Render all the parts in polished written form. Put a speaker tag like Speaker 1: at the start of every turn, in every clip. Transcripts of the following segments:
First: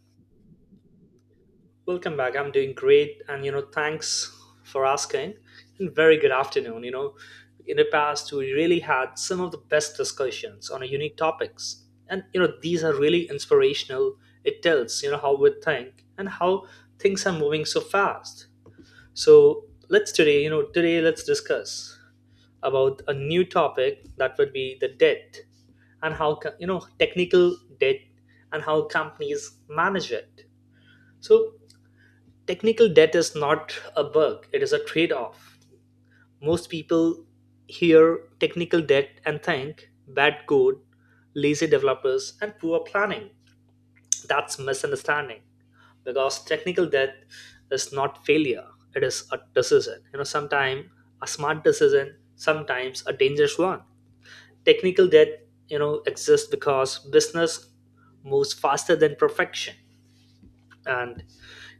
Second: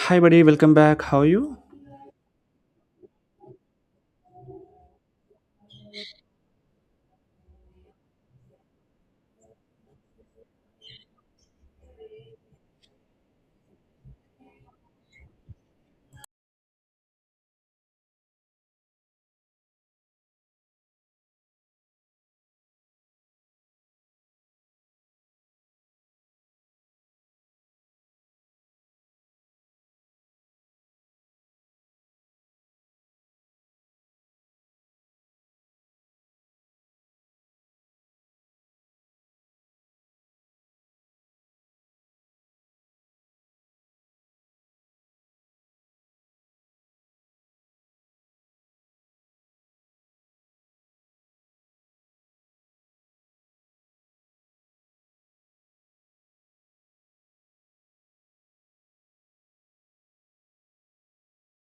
Speaker 1: Hi, buddy. Welcome back. How are you?
Speaker 2: Welcome back. I'm doing great, and thanks for asking. And very good afternoon. In the past, we really had some of the best discussions on unique topics, and these are really inspirational. It tells how we think and how things are moving so fast. So let's today, you know, today let's discuss about a new topic that would be the debt and how technical debt and how companies manage it. So technical debt is not a bug, it is a trade off. Most people hear technical debt and think bad code, lazy developers, and poor planning. That's misunderstanding because technical debt is not failure, it is a decision. Sometimes a smart decision, sometimes a dangerous one. Technical debt exists because business moves faster than perfection, and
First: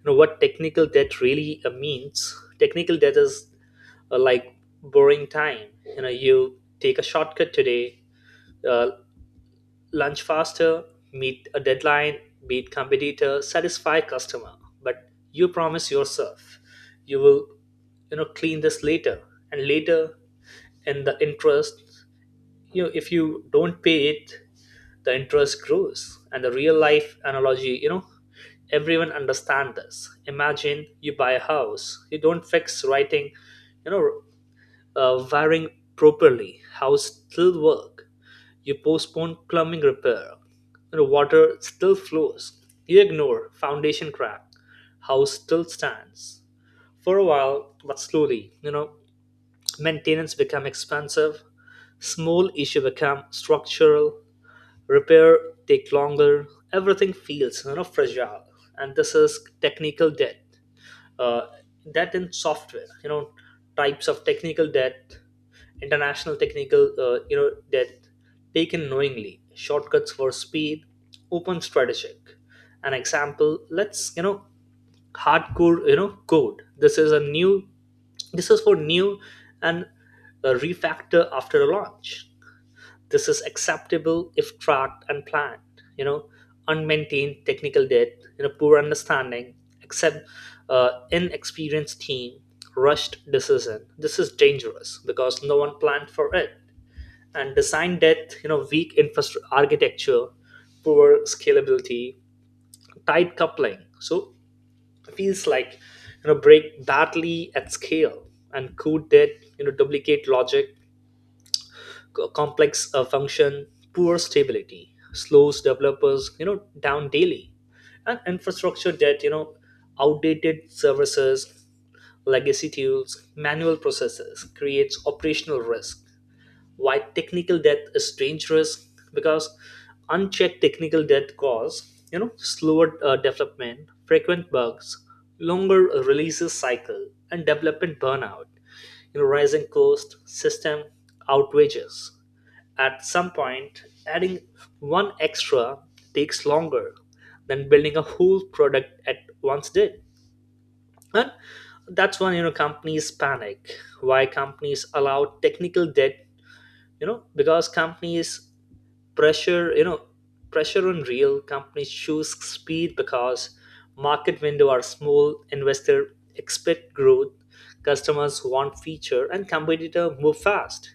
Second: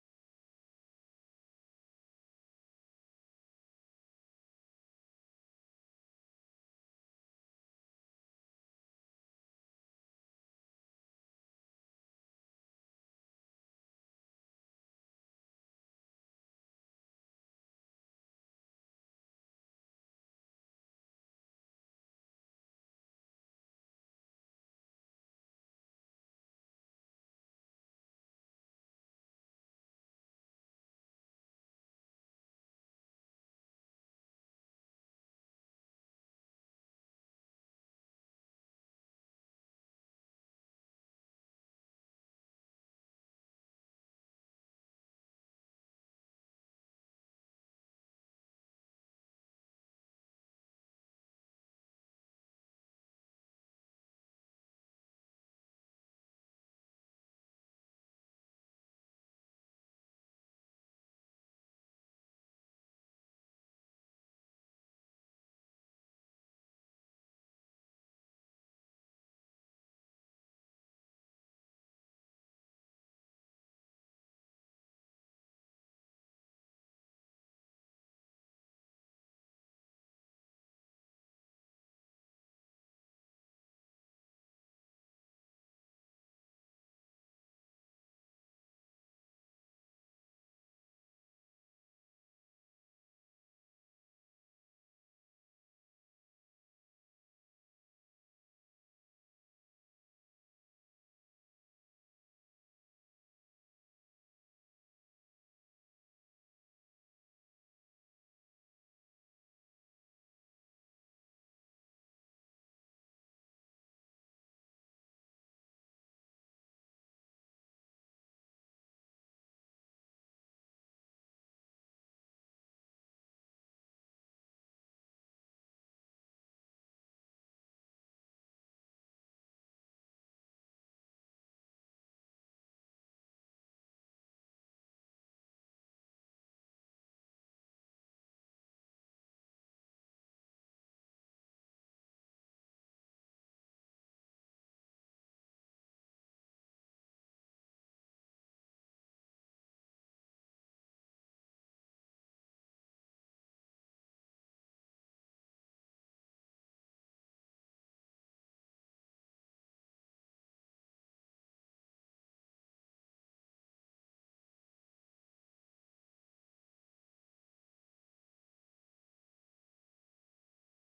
Speaker 2: know what technical debt really means. Technical debt is like borrowing time. You know, you take a shortcut today, uh, lunch faster, meet a deadline, beat competitor, satisfy customer, but you promise yourself you will, clean this later, and later. And the interest, if you don't pay it, the interest grows. And the real life analogy, everyone understand this. Imagine you buy a house, you don't fix writing you know wiring properly, house still work. You postpone plumbing repair, water still flows. You ignore foundation crack, house still stands for a while, but slowly, maintenance become expensive, small issue become structural, repair take longer, everything feels fragile. And this is technical debt. Uh, debt in software, types of technical debt, international technical debt taken knowingly, shortcuts for speed, open strategic. An example, let's hardcore code. This is for new and refactor after a launch. This is acceptable if tracked and planned. You know, unmaintained technical debt, poor understanding, except inexperienced team, rushed decision. This is dangerous because no one planned for it. And design debt, weak infrastructure architecture, poor scalability, tight coupling. So feels like, break badly at scale, and could that, duplicate logic, complex function, poor stability slows developers down daily, and infrastructure that, outdated services, legacy tools, manual processes creates operational risk. Why technical debt is dangerous: because unchecked technical debt cause, slower development, frequent bugs, longer releases cycle, and development burnout, rising cost, system outrages. At some point, adding one extra takes longer than building a whole product at once did, and that's when, companies panic. Why companies allow technical debt, because companies pressure, pressure on real companies choose speed because market window are small, investor expect growth, customers want feature, and competitor move fast.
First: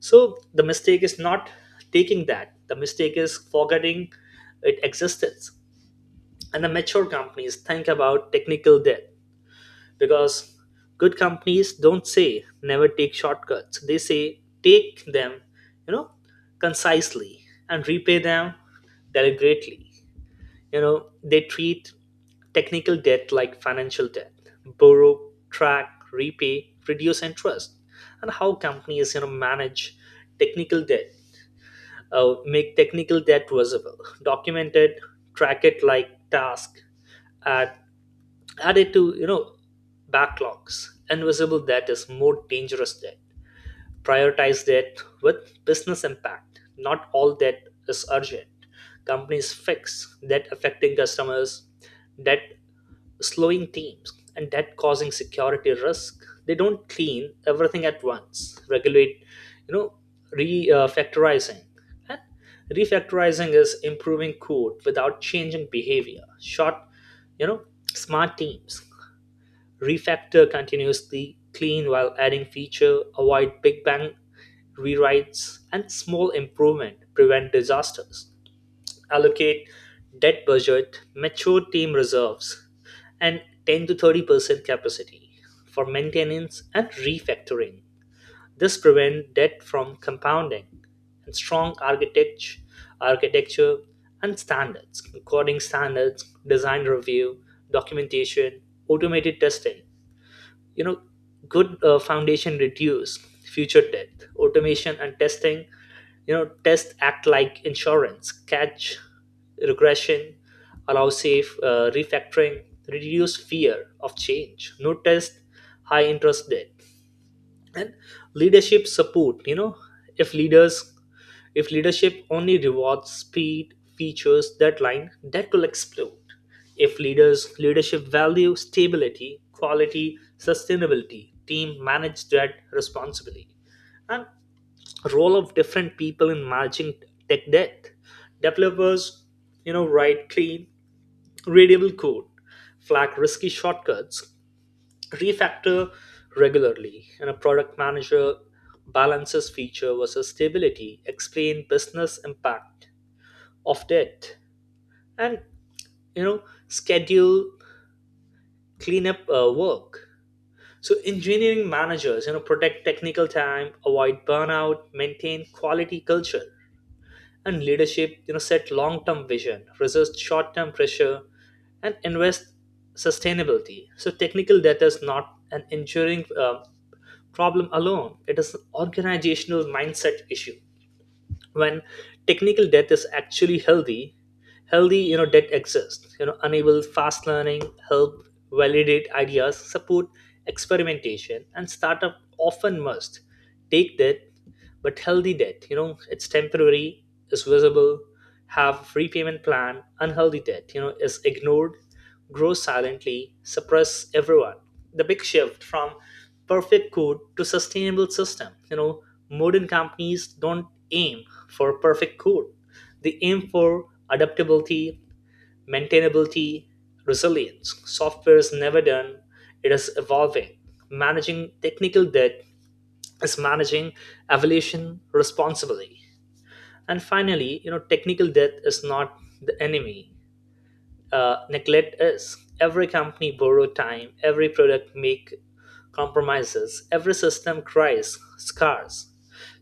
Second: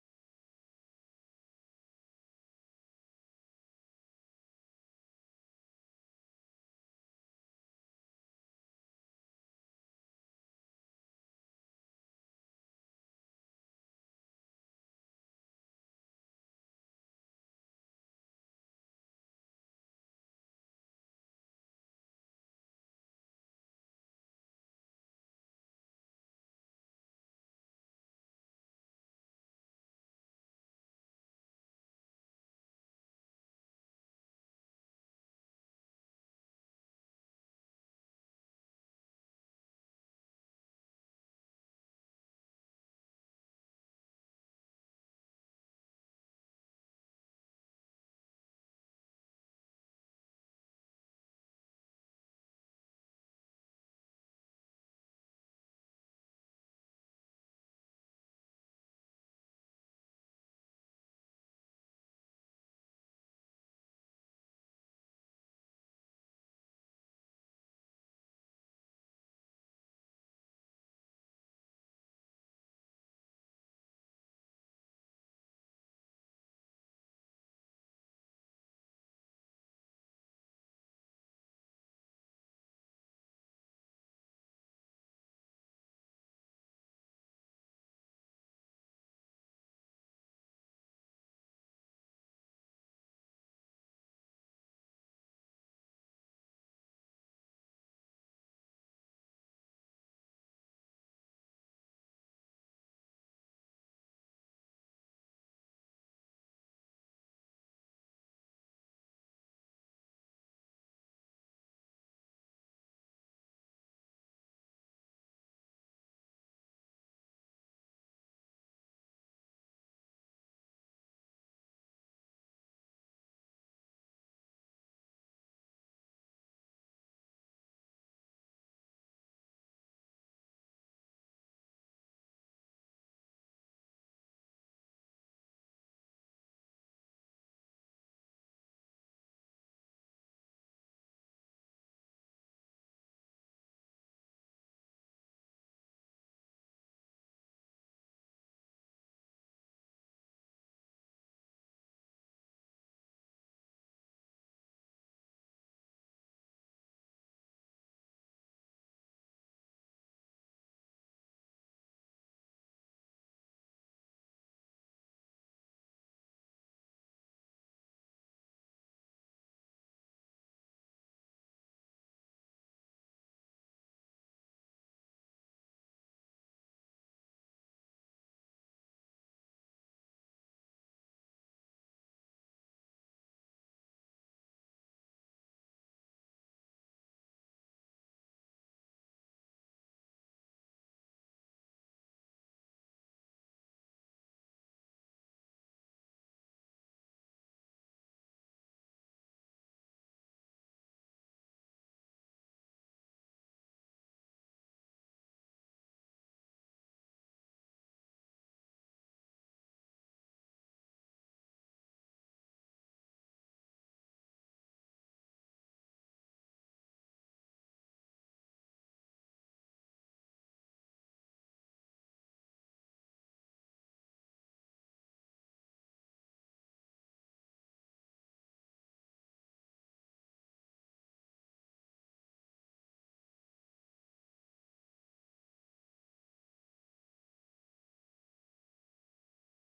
Speaker 2: So the mistake is not taking that, the mistake is forgetting its existence. And the mature companies think about technical debt because good companies don't say never take shortcuts, they say take them, you know concisely, and repay them deliberately. You know, they treat technical debt like financial debt: borrow, track, repay, reduce interest. And how companies, manage technical debt. Make technical debt visible, documented, track it like task, at added to, backlogs. Invisible debt is more dangerous debt. Prioritize debt with business impact, not all debt is urgent. Companies fix debt affecting customers, debt slowing teams, and debt causing security risk. They don't clean everything at once, regulate, you know refactorizing. And refactorizing is improving code without changing behavior short, you know smart teams refactor continuously, clean while adding feature, avoid big bang rewrites, and small improvement, prevent disasters, allocate debt budget, mature team reserves, and 10 to 30% capacity for maintenance and refactoring. This prevents debt from compounding. And strong architecture and standards, coding standards, design review, documentation, automated testing, you know good foundation reduce future debt. Automation and testing, test act like insurance, catch regression, allow safe refactoring, reduce fear of change, no test, high interest debt. And leadership support, if leaders if leadership only rewards speed features deadline, that will explode. If leadership value stability, quality, sustainability, team manage that responsibly. And role of different people in managing tech debt: developers, write clean, readable code, flag risky shortcuts, refactor regularly. And a product manager balances feature versus stability, explain business impact of debt, and, you know schedule cleanup work. So engineering managers, protect technical time, avoid burnout, maintain quality culture. And leadership, set long term vision, resist short term pressure, and invest sustainability. So technical debt is not an enduring problem alone. It is an organizational mindset issue. When technical debt is actually healthy, healthy, debt exists. Enable fast learning, help validate ideas, support experimentation, and startup often must take debt, but healthy debt. It's temporary, it's visible, have free payment plan. Unhealthy debt, is ignored, grows silently, suppress everyone. The big shift from perfect code to sustainable system. Modern companies don't aim for perfect code. They aim for adaptability, maintainability, resilience. Software is never done. It is evolving. Managing technical debt is managing evolution responsibly. And finally, technical debt is not the enemy. Neglect is. Every company borrow time. Every product make compromises. Every system cries scars.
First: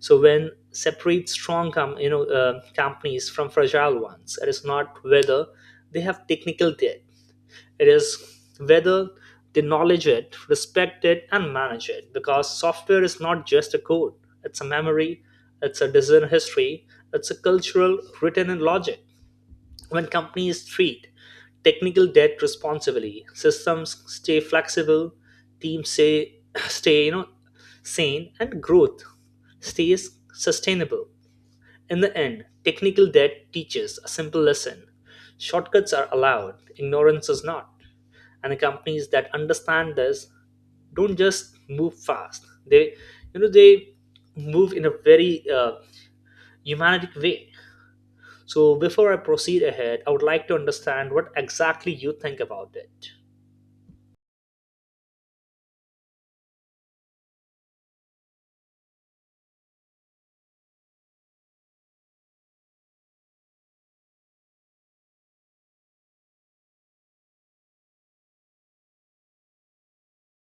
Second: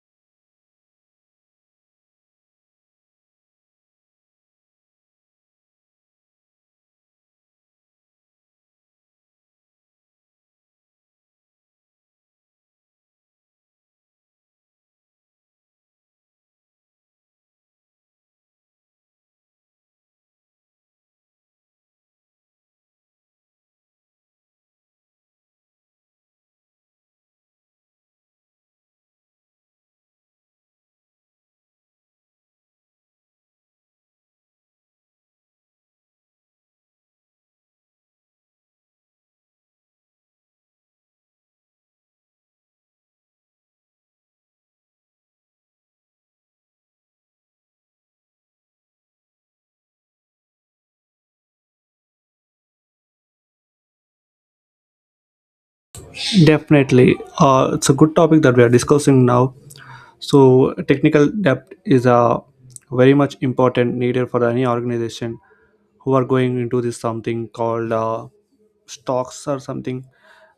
Speaker 2: So when separate strong companies from fragile ones, it is not whether they have technical debt. It is whether they knowledge it, respect it, and manage it. Because software is not just a code, it's a memory, it's a design history, it's a cultural written in logic. When companies treat technical debt responsibly, systems stay flexible, teams say, stay, sane, and growth stays sustainable. In the end, technical debt teaches a simple lesson: shortcuts are allowed, ignorance is not. And the companies that understand this don't just move fast, they you know they move in a very humanistic way. So before I proceed ahead, I would like to understand what exactly you think about it.
Speaker 1: Definitely. It's a good topic that we are discussing now. So, technical depth is a very much important needed for any organization who are going into this something called stocks or something.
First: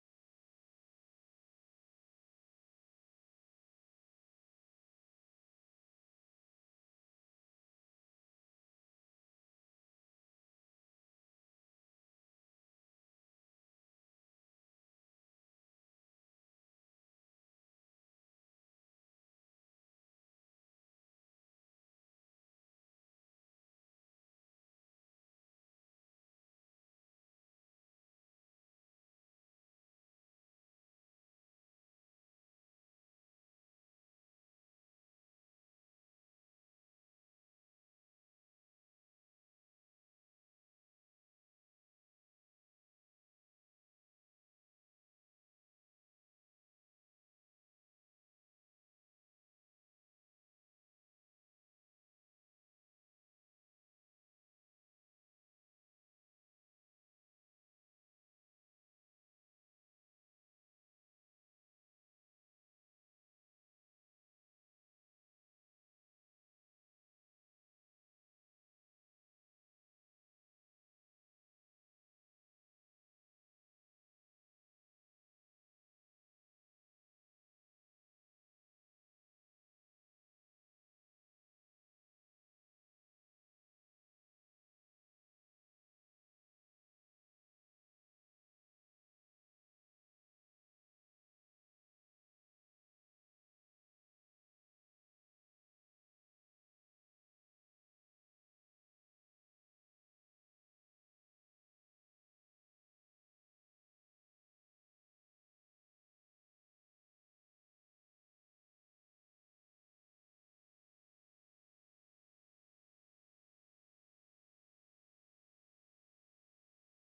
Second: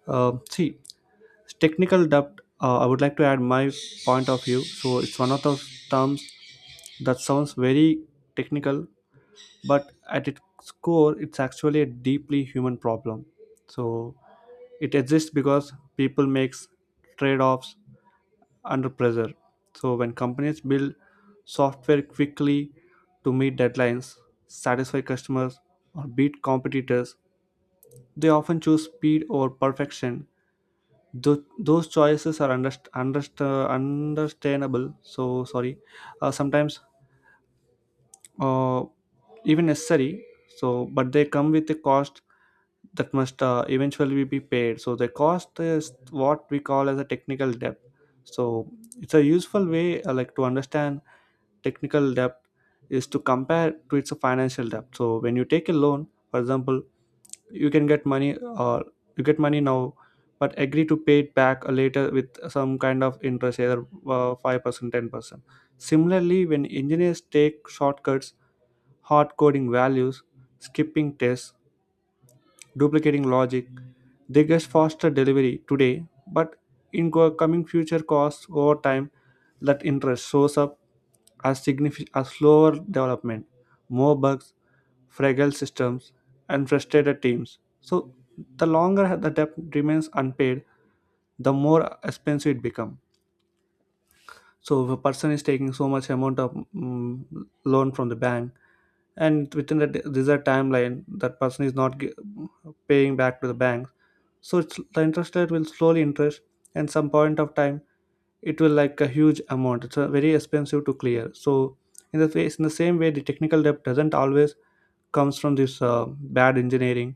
Speaker 1: See, technical depth, I would like to add my point of view. So, it's one of those terms that sounds very technical, but at its core, it's actually a deeply human problem. So, it exists because people makes trade-offs under pressure. So when companies build software quickly to meet deadlines, satisfy customers, or beat competitors, they often choose speed over perfection. Those choices are understandable. So sorry. Sometimes uh, even necessary, so but they come with a cost that must eventually be paid. So the cost is what we call as a technical debt. So it's a useful way to understand technical debt is to compare to its financial debt. So when you take a loan, for example, you can get money, or you get money now but agree to pay it back later with some kind of interest, either 5% 10%. Similarly, when engineers take shortcuts, hard coding values, skipping tests, duplicating logic. They get faster delivery today, but in coming future costs over time, that interest shows up as significant as slower development, more bugs, fragile systems, and frustrated teams. So the longer the debt remains unpaid, the more expensive it becomes. So if a person is taking so much amount of loan from the bank, and within that, desired timeline, that person is not paying back to the bank, so it's, the interest rate will slowly interest, and some point of time it will like a huge amount. It's very expensive to clear. So in the face, in the same way, the technical debt doesn't always comes from this bad engineering.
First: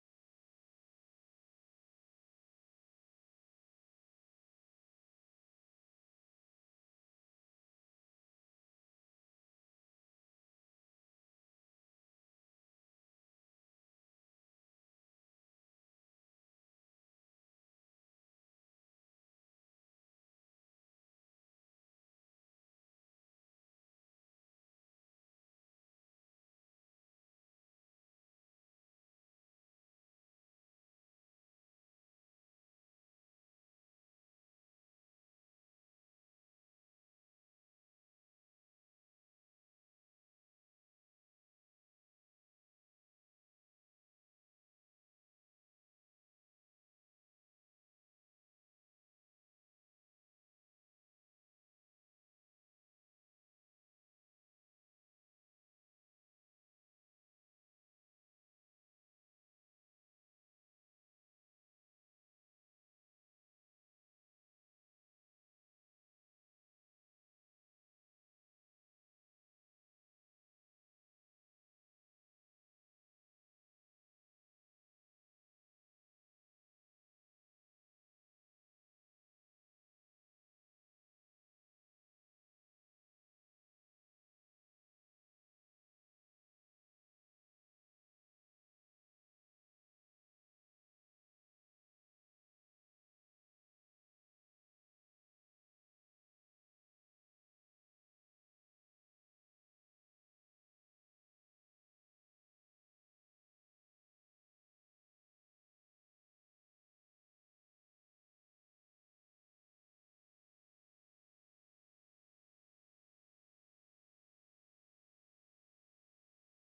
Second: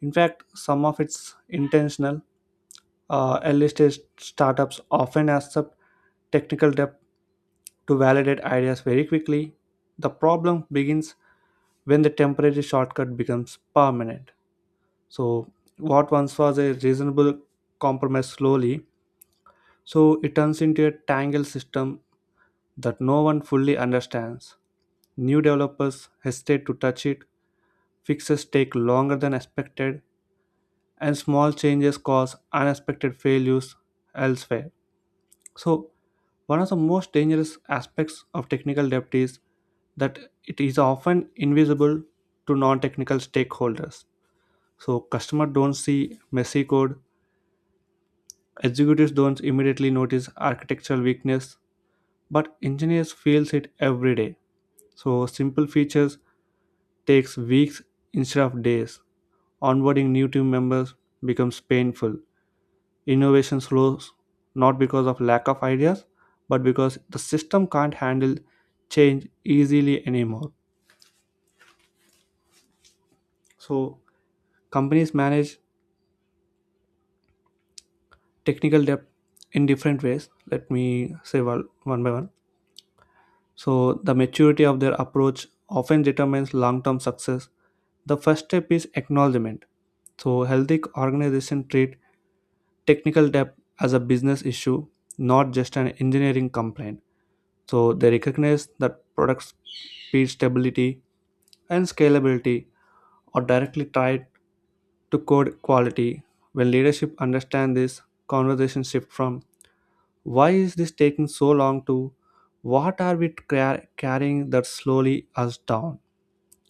Speaker 1: In fact, some of it's intentional. Early stage startups often accept technical debt to validate ideas very quickly. The problem begins when the temporary shortcut becomes permanent. So, what once was a reasonable compromise slowly, so it turns into a tangled system that no one fully understands. New developers hesitate to touch it, fixes take longer than expected, and small changes cause unexpected failures elsewhere. So, one of the most dangerous aspects of technical debt is that it is often invisible to non technical stakeholders. So, customers don't see messy code, executives don't immediately notice architectural weakness, but engineers feels it every day. So, simple features takes weeks instead of days. Onboarding new team members becomes painful. Innovation slows, not because of lack of ideas, but because the system can't handle change easily anymore. So companies manage technical debt in different ways. Let me say one by one. So the maturity of their approach often determines long-term success. The first step is acknowledgement. So healthy organizations treat technical debt as a business issue, not just an engineering complaint. So they recognize that products speed stability and scalability are directly tied to code quality. When leadership understand this, conversation shift from why is this taking so long to what are we carrying that slowly us down.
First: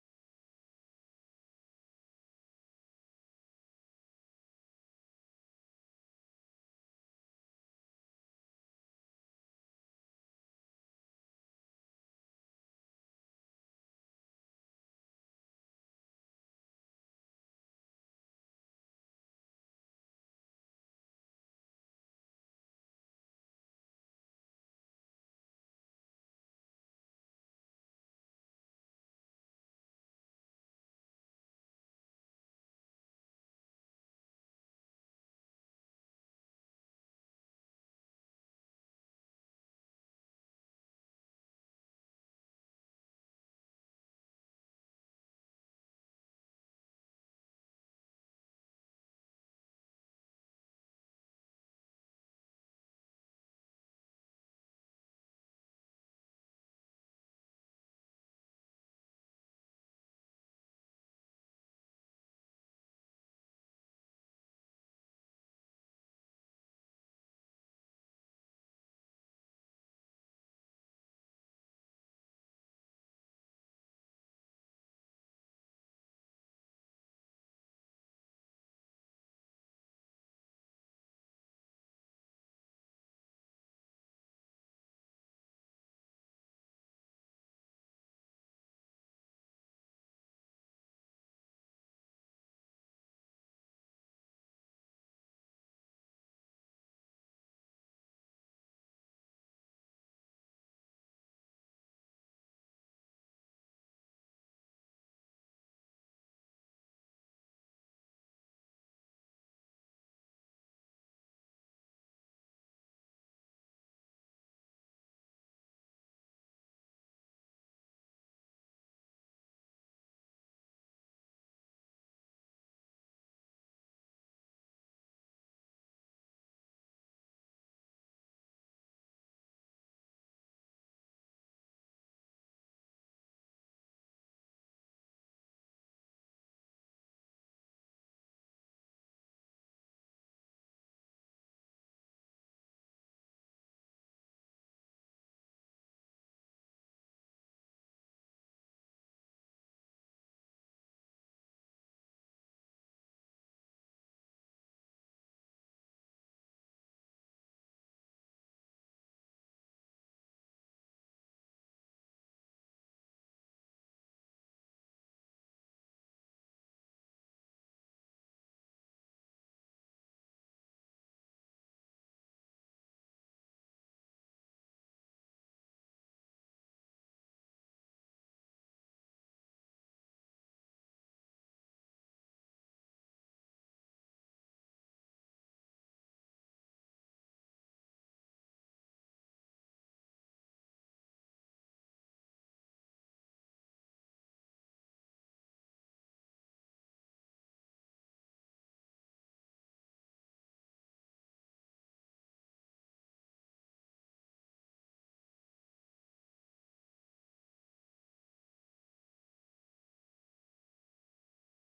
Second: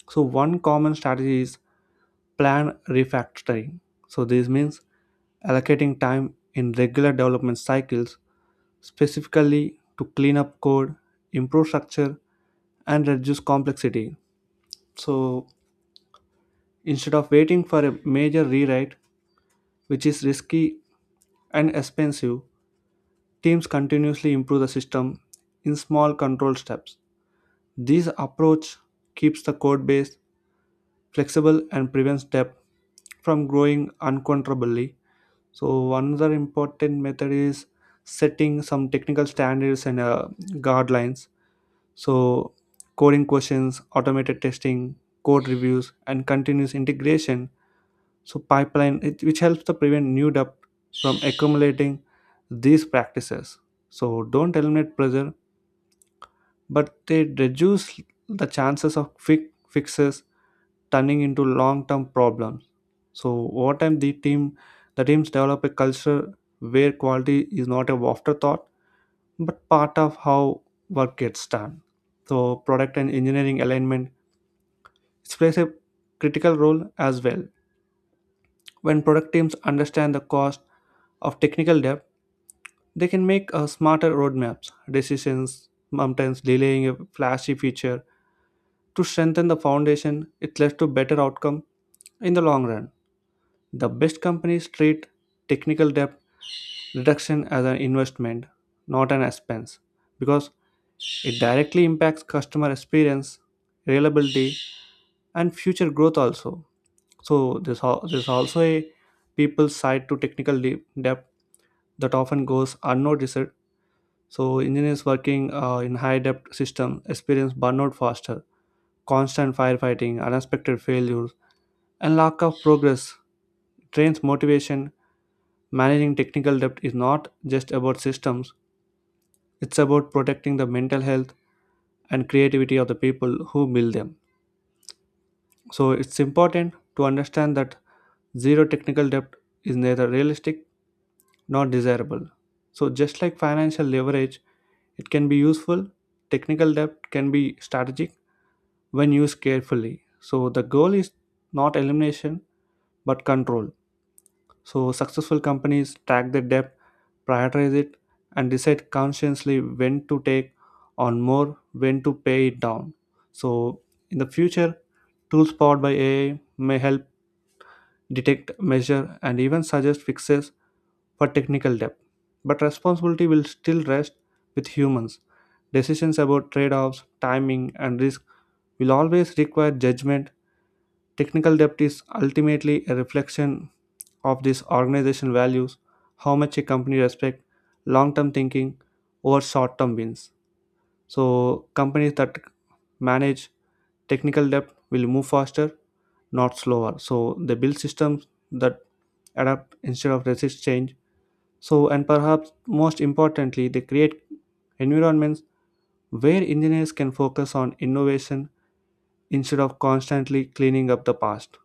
Speaker 1: So one common strategy is plan refactoring. So this means allocating time in regular development cycles specifically to clean up code, improve structure and reduce complexity. So instead of waiting for a major rewrite, which is risky and expensive, teams continuously improve the system in small controlled steps. This approach keeps the code base flexible and prevents debt from growing uncontrollably. So another important method is setting some technical standards and guidelines. So coding questions, automated testing, code reviews, and continuous integration. So pipeline, it, which helps to prevent new debt from accumulating these practices. So don't eliminate pressure, but they reduce the chances of quick fixes turning into long-term problems. So over time, the teams develop a culture where quality is not a afterthought, but part of how work gets done. So product and engineering alignment, it plays a critical role as well. When product teams understand the cost of technical debt, they can make smarter roadmaps, decisions, sometimes delaying a flashy feature to strengthen the foundation. It leads to better outcome in the long run. The best companies treat technical debt reduction as an investment, not an expense, because it directly impacts customer experience, reliability, and future growth also. So there's also a people's side to technical debt that often goes unnoticed. So engineers working in high depth systems experience burnout faster, constant firefighting, unexpected failures, and lack of progress drains motivation. Managing technical debt is not just about systems. It's about protecting the mental health and creativity of the people who build them. So it's important to understand that zero technical debt is neither realistic nor desirable. So just like financial leverage, it can be useful, technical debt can be strategic when used carefully. So the goal is not elimination but control. So, successful companies track their debt, prioritize it, and decide consciously when to take on more, when to pay it down. So, in the future, tools powered by AI may help detect, measure, and even suggest fixes for technical debt. But responsibility will still rest with humans. Decisions about trade offs, timing, and risk will always require judgment. Technical debt is ultimately a reflection of this organization values, how much a company respects long term thinking over short term wins. So companies that manage technical debt will move faster, not slower. So they build systems that adapt instead of resist change. So and perhaps most importantly, they create environments where engineers can focus on innovation instead of constantly cleaning up the past.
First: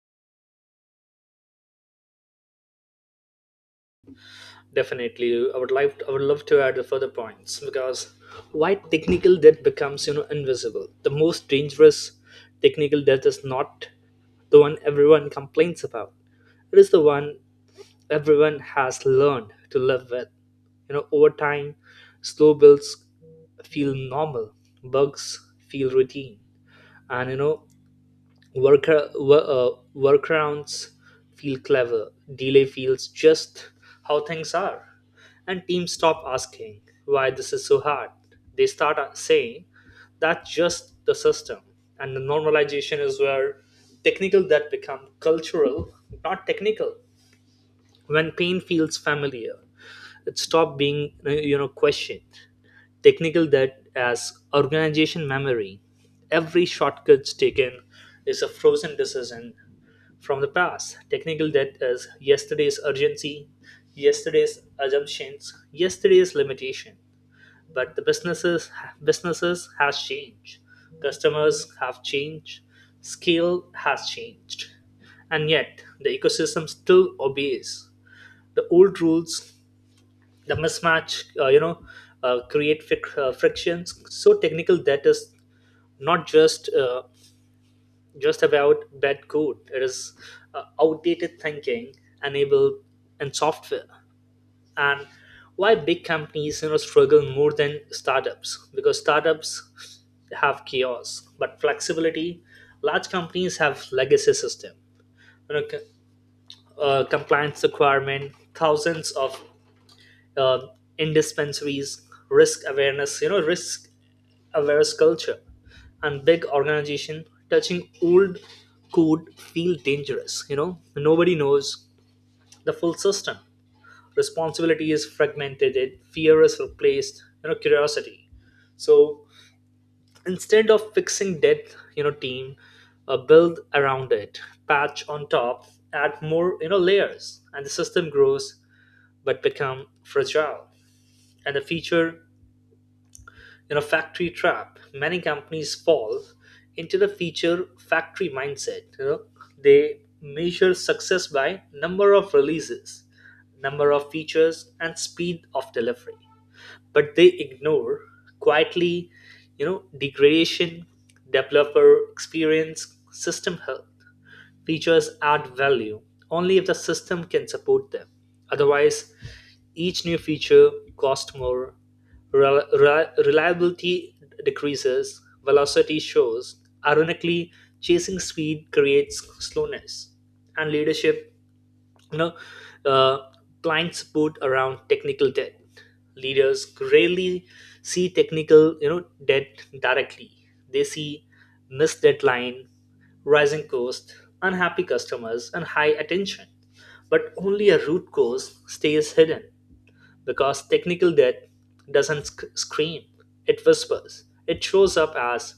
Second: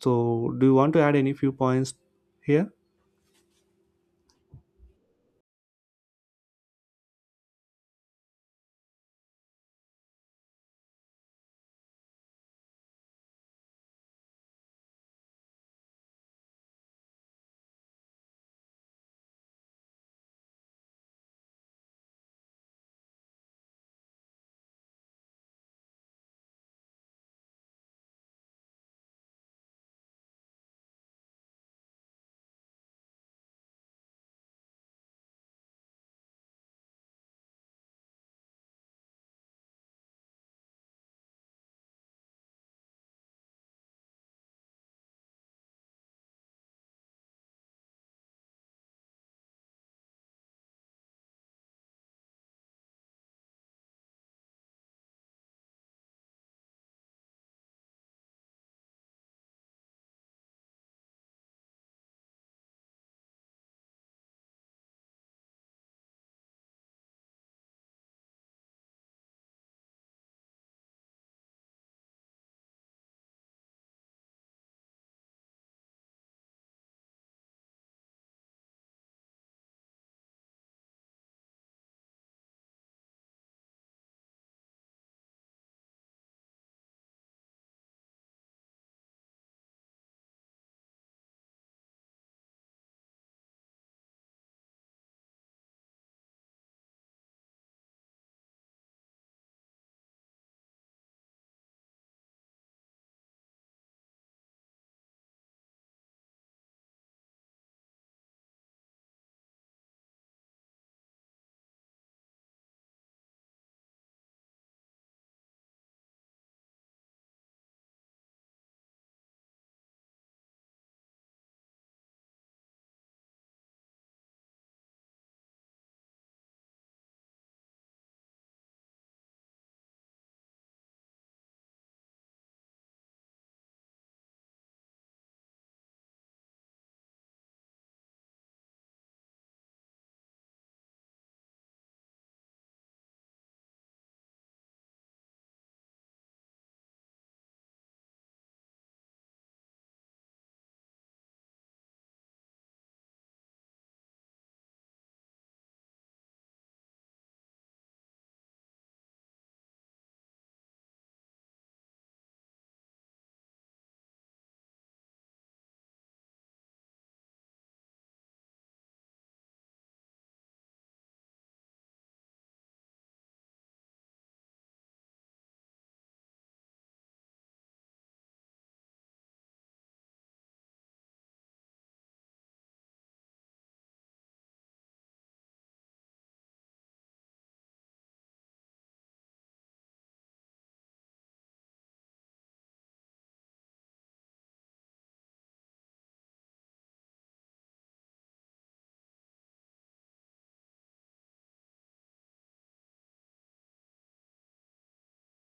Speaker 1: So do you want to add any few points here?
Speaker 2: Definitely, I would love to add the further points, because why technical debt becomes, invisible. The most dangerous technical debt is not the one everyone complains about, it is the one everyone has learned to live with. Over time, slow builds feel normal, bugs feel routine, and, work, uh, workarounds feel clever. Delay feels just how things are, and teams stop asking why this is so hard. They start saying that's just the system. And the normalization is where technical that become cultural, not technical. When pain feels familiar, it stopped being, question. Technical that as organization memory, every shortcuts taken is a frozen decision from the past. Technical debt is yesterday's urgency, yesterday's assumptions, yesterday's limitation. But the businesses businesses has changed, customers have changed, scale has changed, and yet the ecosystem still obeys the old rules. The mismatch, create frictions. So technical that is not just about bad code, it is outdated thinking enabled in software. And why big companies, struggle more than startups, because startups have chaos but flexibility. Large companies have legacy system, you know c- compliance requirement, thousands of uh, in dispensaries, risk awareness, risk awareness culture, and big organization touching old code feel dangerous. Nobody knows the full system. Responsibility is fragmented. It, fear is replaced, curiosity. So instead of fixing that, team, build around it, patch on top, add more, layers, and the system grows but become fragile. And the future, in a factory trap. Many companies fall into the feature factory mindset. They measure success by number of releases, number of features, and speed of delivery, but they ignore quietly, degradation, developer experience, system health. Features add value only if the system can support them. Otherwise, each new feature costs more, reliability decreases, velocity shows. Ironically, chasing speed creates slowness. And leadership, you know, uh, blind support around technical debt. Leaders rarely see technical, debt directly. They see missed deadline, rising cost, unhappy customers, and high attention. But only a root cause stays hidden because technical debt doesn't scream, it whispers. It shows up as:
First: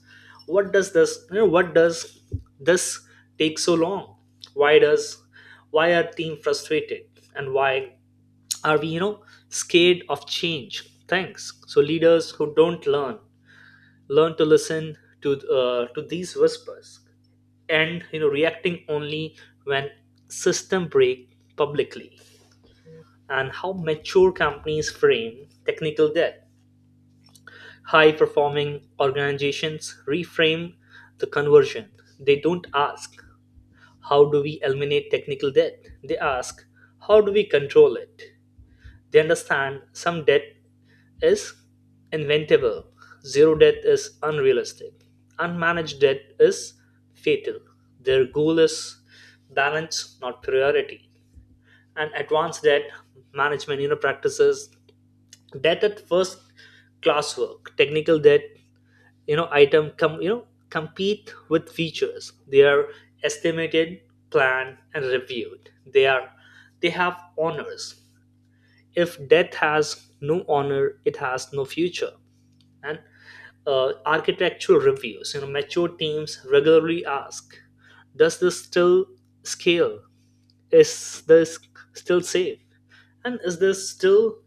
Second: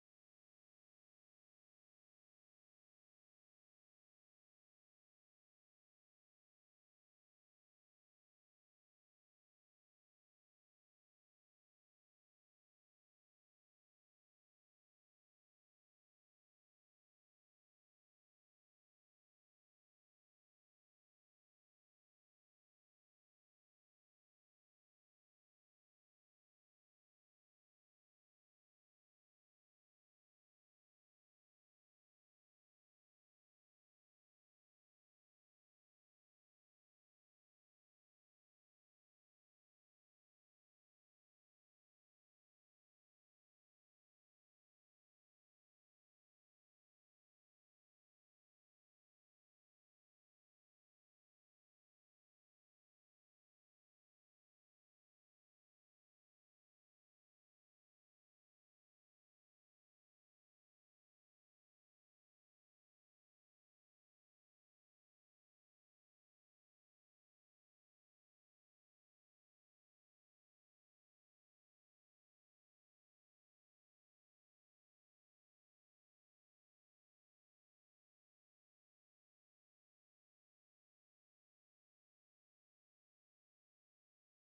Speaker 2: what does this, this take so long? Why does why are team frustrated, and why are we, scared of change? Thanks. So leaders who don't learn to listen to to these whispers, and, reacting only when system break publicly. And how mature companies frame technical debt. High performing organizations reframe the conversion. They don't ask, "How do we eliminate technical debt?" They ask, "How do we control it?" They understand some debt is inventable, zero debt is unrealistic, unmanaged debt is fatal. Their goal is balance, not priority. And advanced debt management practices that at first class work technical debt, item come compete with features, they are estimated, planned and reviewed. They are, they have honors. If death has no honor, it has no future. And architectural reviews, mature teams regularly ask, does this still scale, is this still safe, and is this still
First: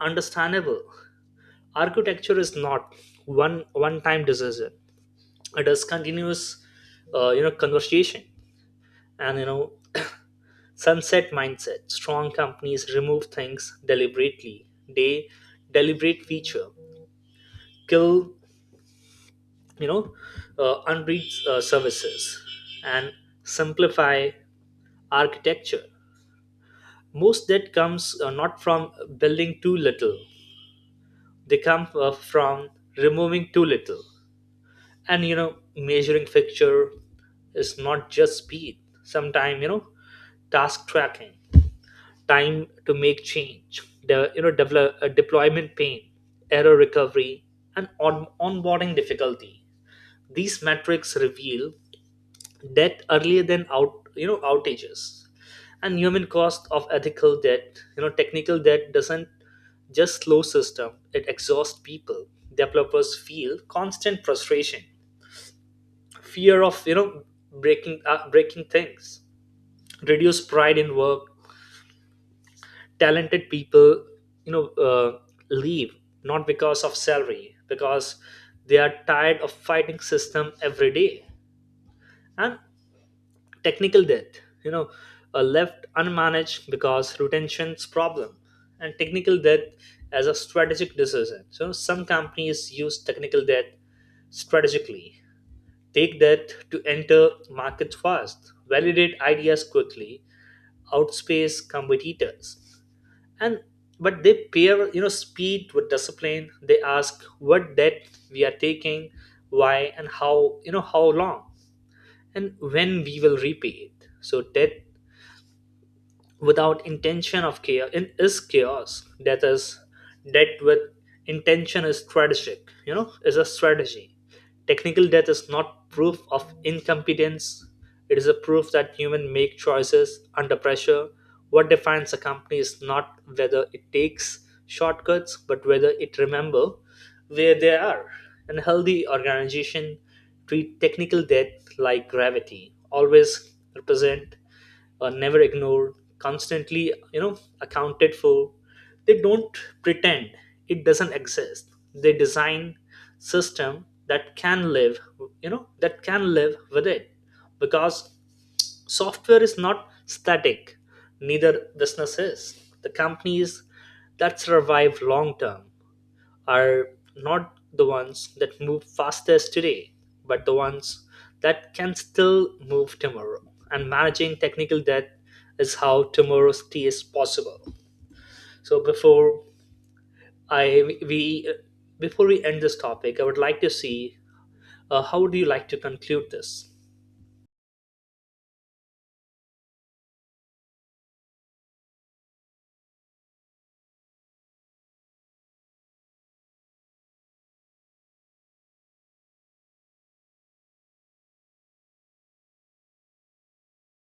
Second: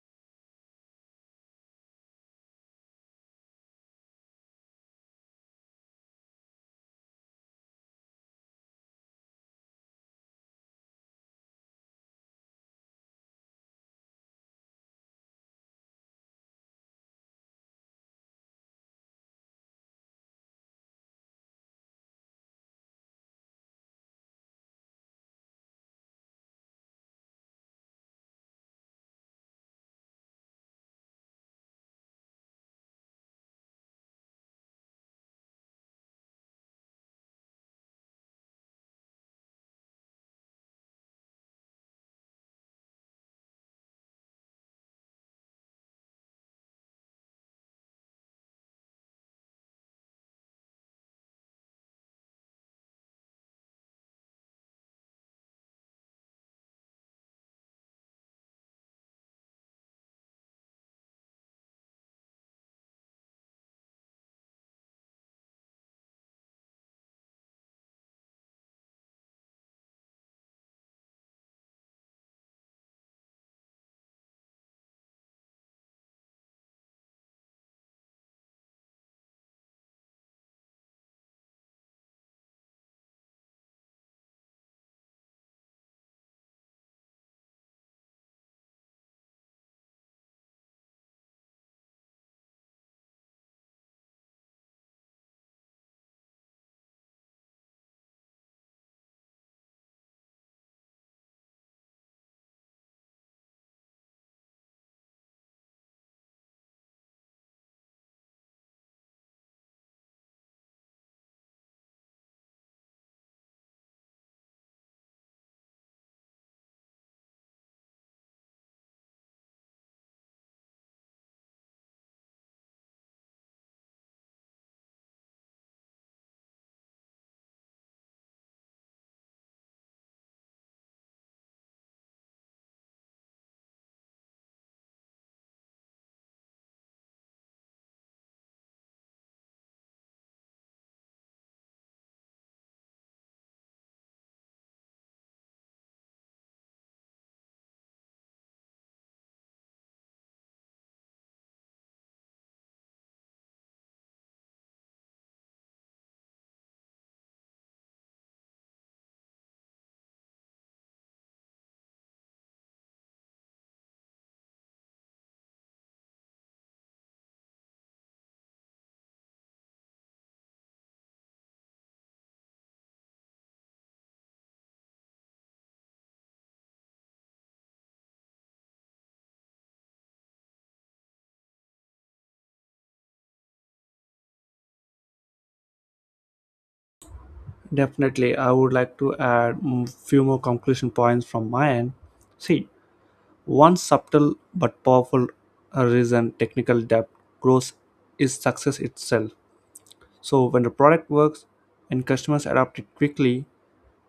Speaker 2: understandable? Architecture is not one one time decision, it is continuous conversation. And sunset mindset, strong companies remove things deliberately. They deliberate feature kill, you know unread services, and simplify architecture. Most that comes not from building too little, they come from removing too little. And measuring fixture is not just speed, sometimes task tracking, time to make change, the deployment pain, error recovery, and onboarding difficulty. These metrics reveal debt earlier than out outages. And human cost of ethical debt, technical debt doesn't just slow system, it exhausts people. Developers feel constant frustration, fear of breaking things, reduce pride in work. Talented people you know uh, leave, not because of salary, because they are tired of fighting system every day. And technical debt, left unmanaged because retention's problem. And technical debt as a strategic decision, so some companies use technical debt strategically. Take that to enter markets fast, validate ideas quickly, outspace competitors. And but they pair, speed with discipline. They ask, what debt we are taking, why and how, how long, and when we will repay it. So debt without intention of chaos in is chaos. That is, death with intention is strategic, is a strategy. Technical death is not proof of incompetence, it is a proof that humans make choices under pressure. What defines a company is not whether it takes shortcuts, but whether it remember where they are. And healthy organization treat technical debt like gravity, always represent, never ignored, constantly accounted for. They don't pretend it doesn't exist, they design system that can live, that can live with it. Because software is not static, neither business is. The companies that survive long term are not the ones that move fastest today, but the ones that can still move tomorrow. And managing technical debt is how tomorrow stays possible. So I we before we end this topic, I would like to see how would you like to conclude this?
Speaker 1: Definitely, I would like to add few more conclusion points from my end. See, one subtle but powerful reason technical debt grows is success itself. So when the product works and customers adopt it quickly,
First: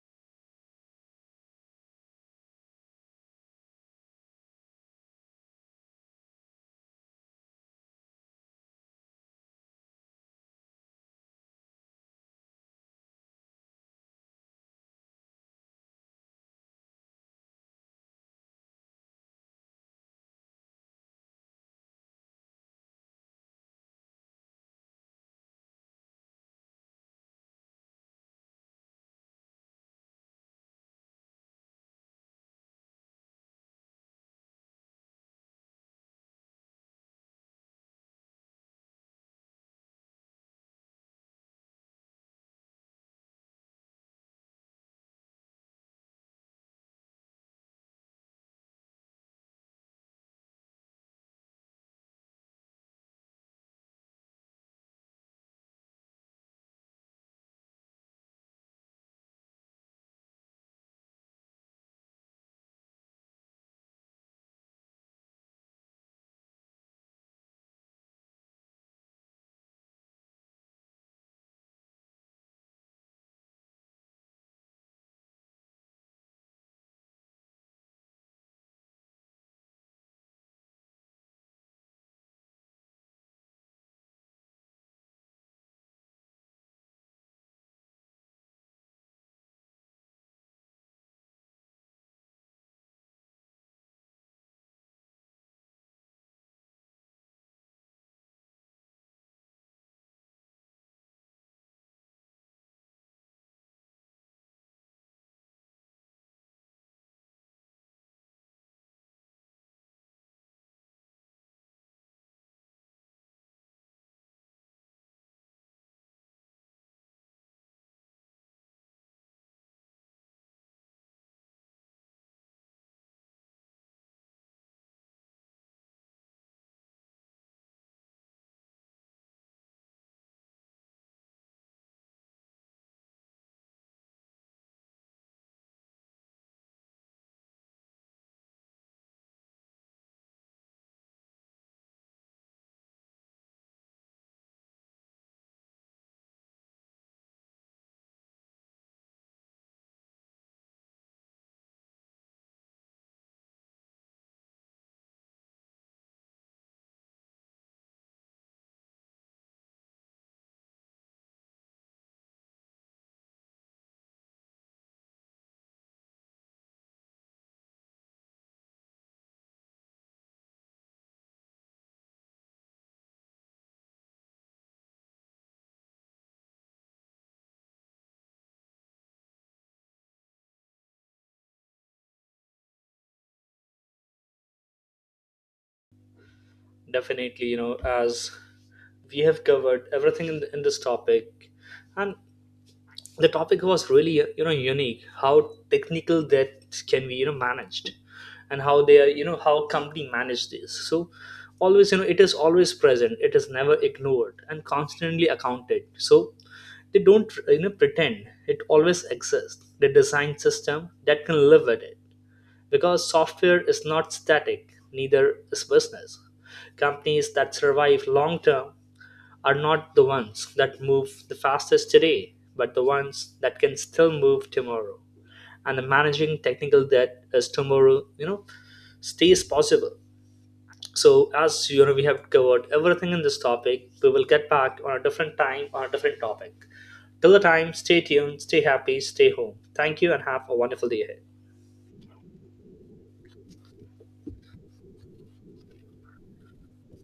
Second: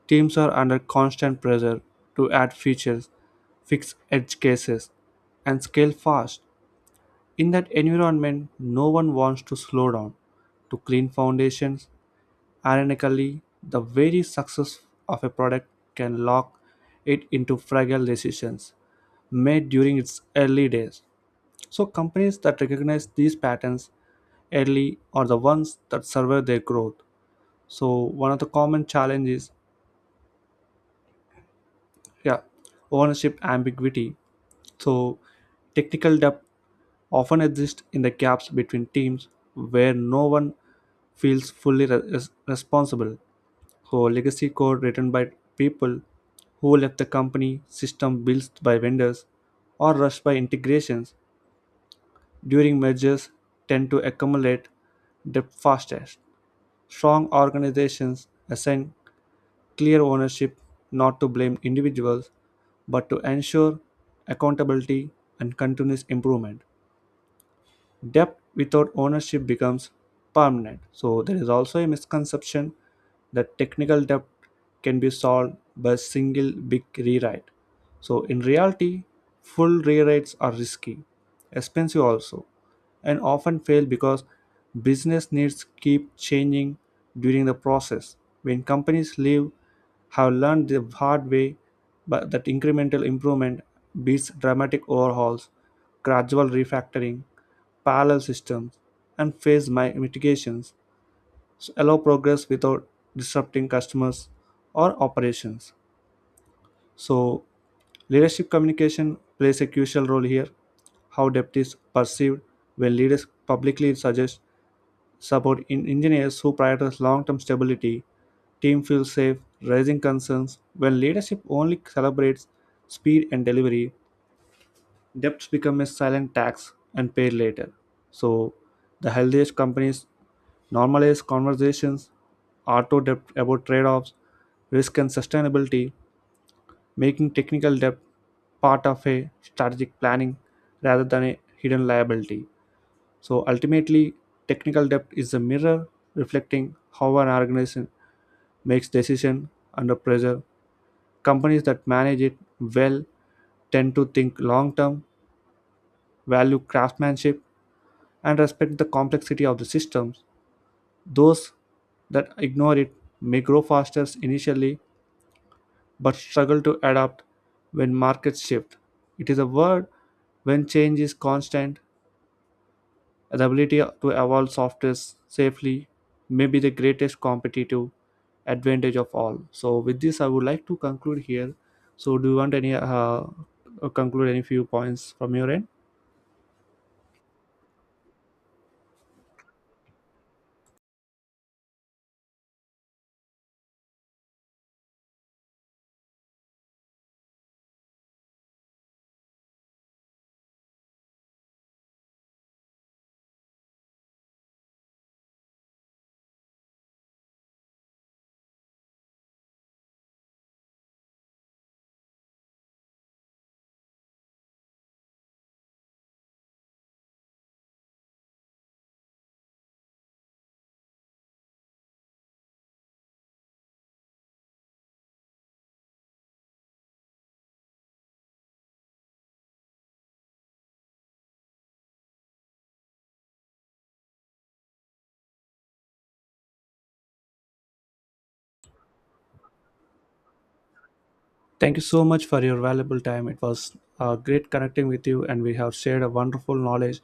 Speaker 1: teams are under constant pressure to add features, fix edge cases, and scale fast. In that environment, no one wants to slow down to clean foundations. Ironically, the very success of a product can lock it into fragile decisions made during its early days. So, companies that recognize these patterns early are the ones that survive their growth. So, one of the common challenges, yeah, ownership ambiguity. So, technical depth often exists in the gaps between teams where no one feels fully responsible. So, legacy code written by people who left the company, system built by vendors, or rushed by integrations during mergers tend to accumulate debt fastest. Strong organizations assign clear ownership, not to blame individuals but to ensure accountability and continuous improvement. Debt without ownership becomes permanent. So there is also a misconception that technical debt can be solved by a single big rewrite. So in reality, full rewrites are risky, expensive also, and often fail because business needs keep changing during the process. When companies leave have learned the hard way but that incremental improvement beats dramatic overhauls, gradual refactoring, parallel systems, and phase mitigations allow progress without disrupting customers or operations. So, leadership communication plays a crucial role here. How depth is perceived when leaders publicly suggest support in engineers who prioritize long term stability, team feels safe, raising concerns when leadership only celebrates speed and delivery. Debts become a silent tax and paid later. So, the healthiest companies normalize conversations, auto debt about trade offs, risk, and sustainability, making technical debt part of a strategic planning rather than a hidden liability. So, ultimately, technical debt is a mirror reflecting how an organization makes decisions under pressure. Companies that manage it well tend to think long term, value craftsmanship, and respect the complexity of the systems. Those that ignore it may grow faster initially but struggle to adapt when markets shift. It is a world when change is constant, the ability to evolve software safely may be the greatest competitive advantage of all. So, with this, I would like to conclude here. So, do you want any conclude any few points from your end?
Speaker 2: Definitely, as we have covered everything in this topic, and the topic was really unique, how technical debts can be managed and how they are, how company manage this. So always, it is always present, it is never ignored and constantly accounted. So they don't pretend, it always exists, they design system that can live with it, because software is not static, neither is business. Companies that survive long term are not the ones that move the fastest today, but the ones that can still move tomorrow. And the managing technical debt is tomorrow, stays possible. So as you know, we have covered everything in this topic. We will get back on a different time on a different topic. Till the time, stay tuned, stay happy, stay home. Thank you and have a wonderful day ahead.
Speaker 1: Thank you so much for your valuable time. It was great connecting with you, and we have shared a wonderful knowledge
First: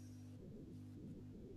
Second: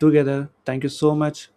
Speaker 1: together. Thank you so much.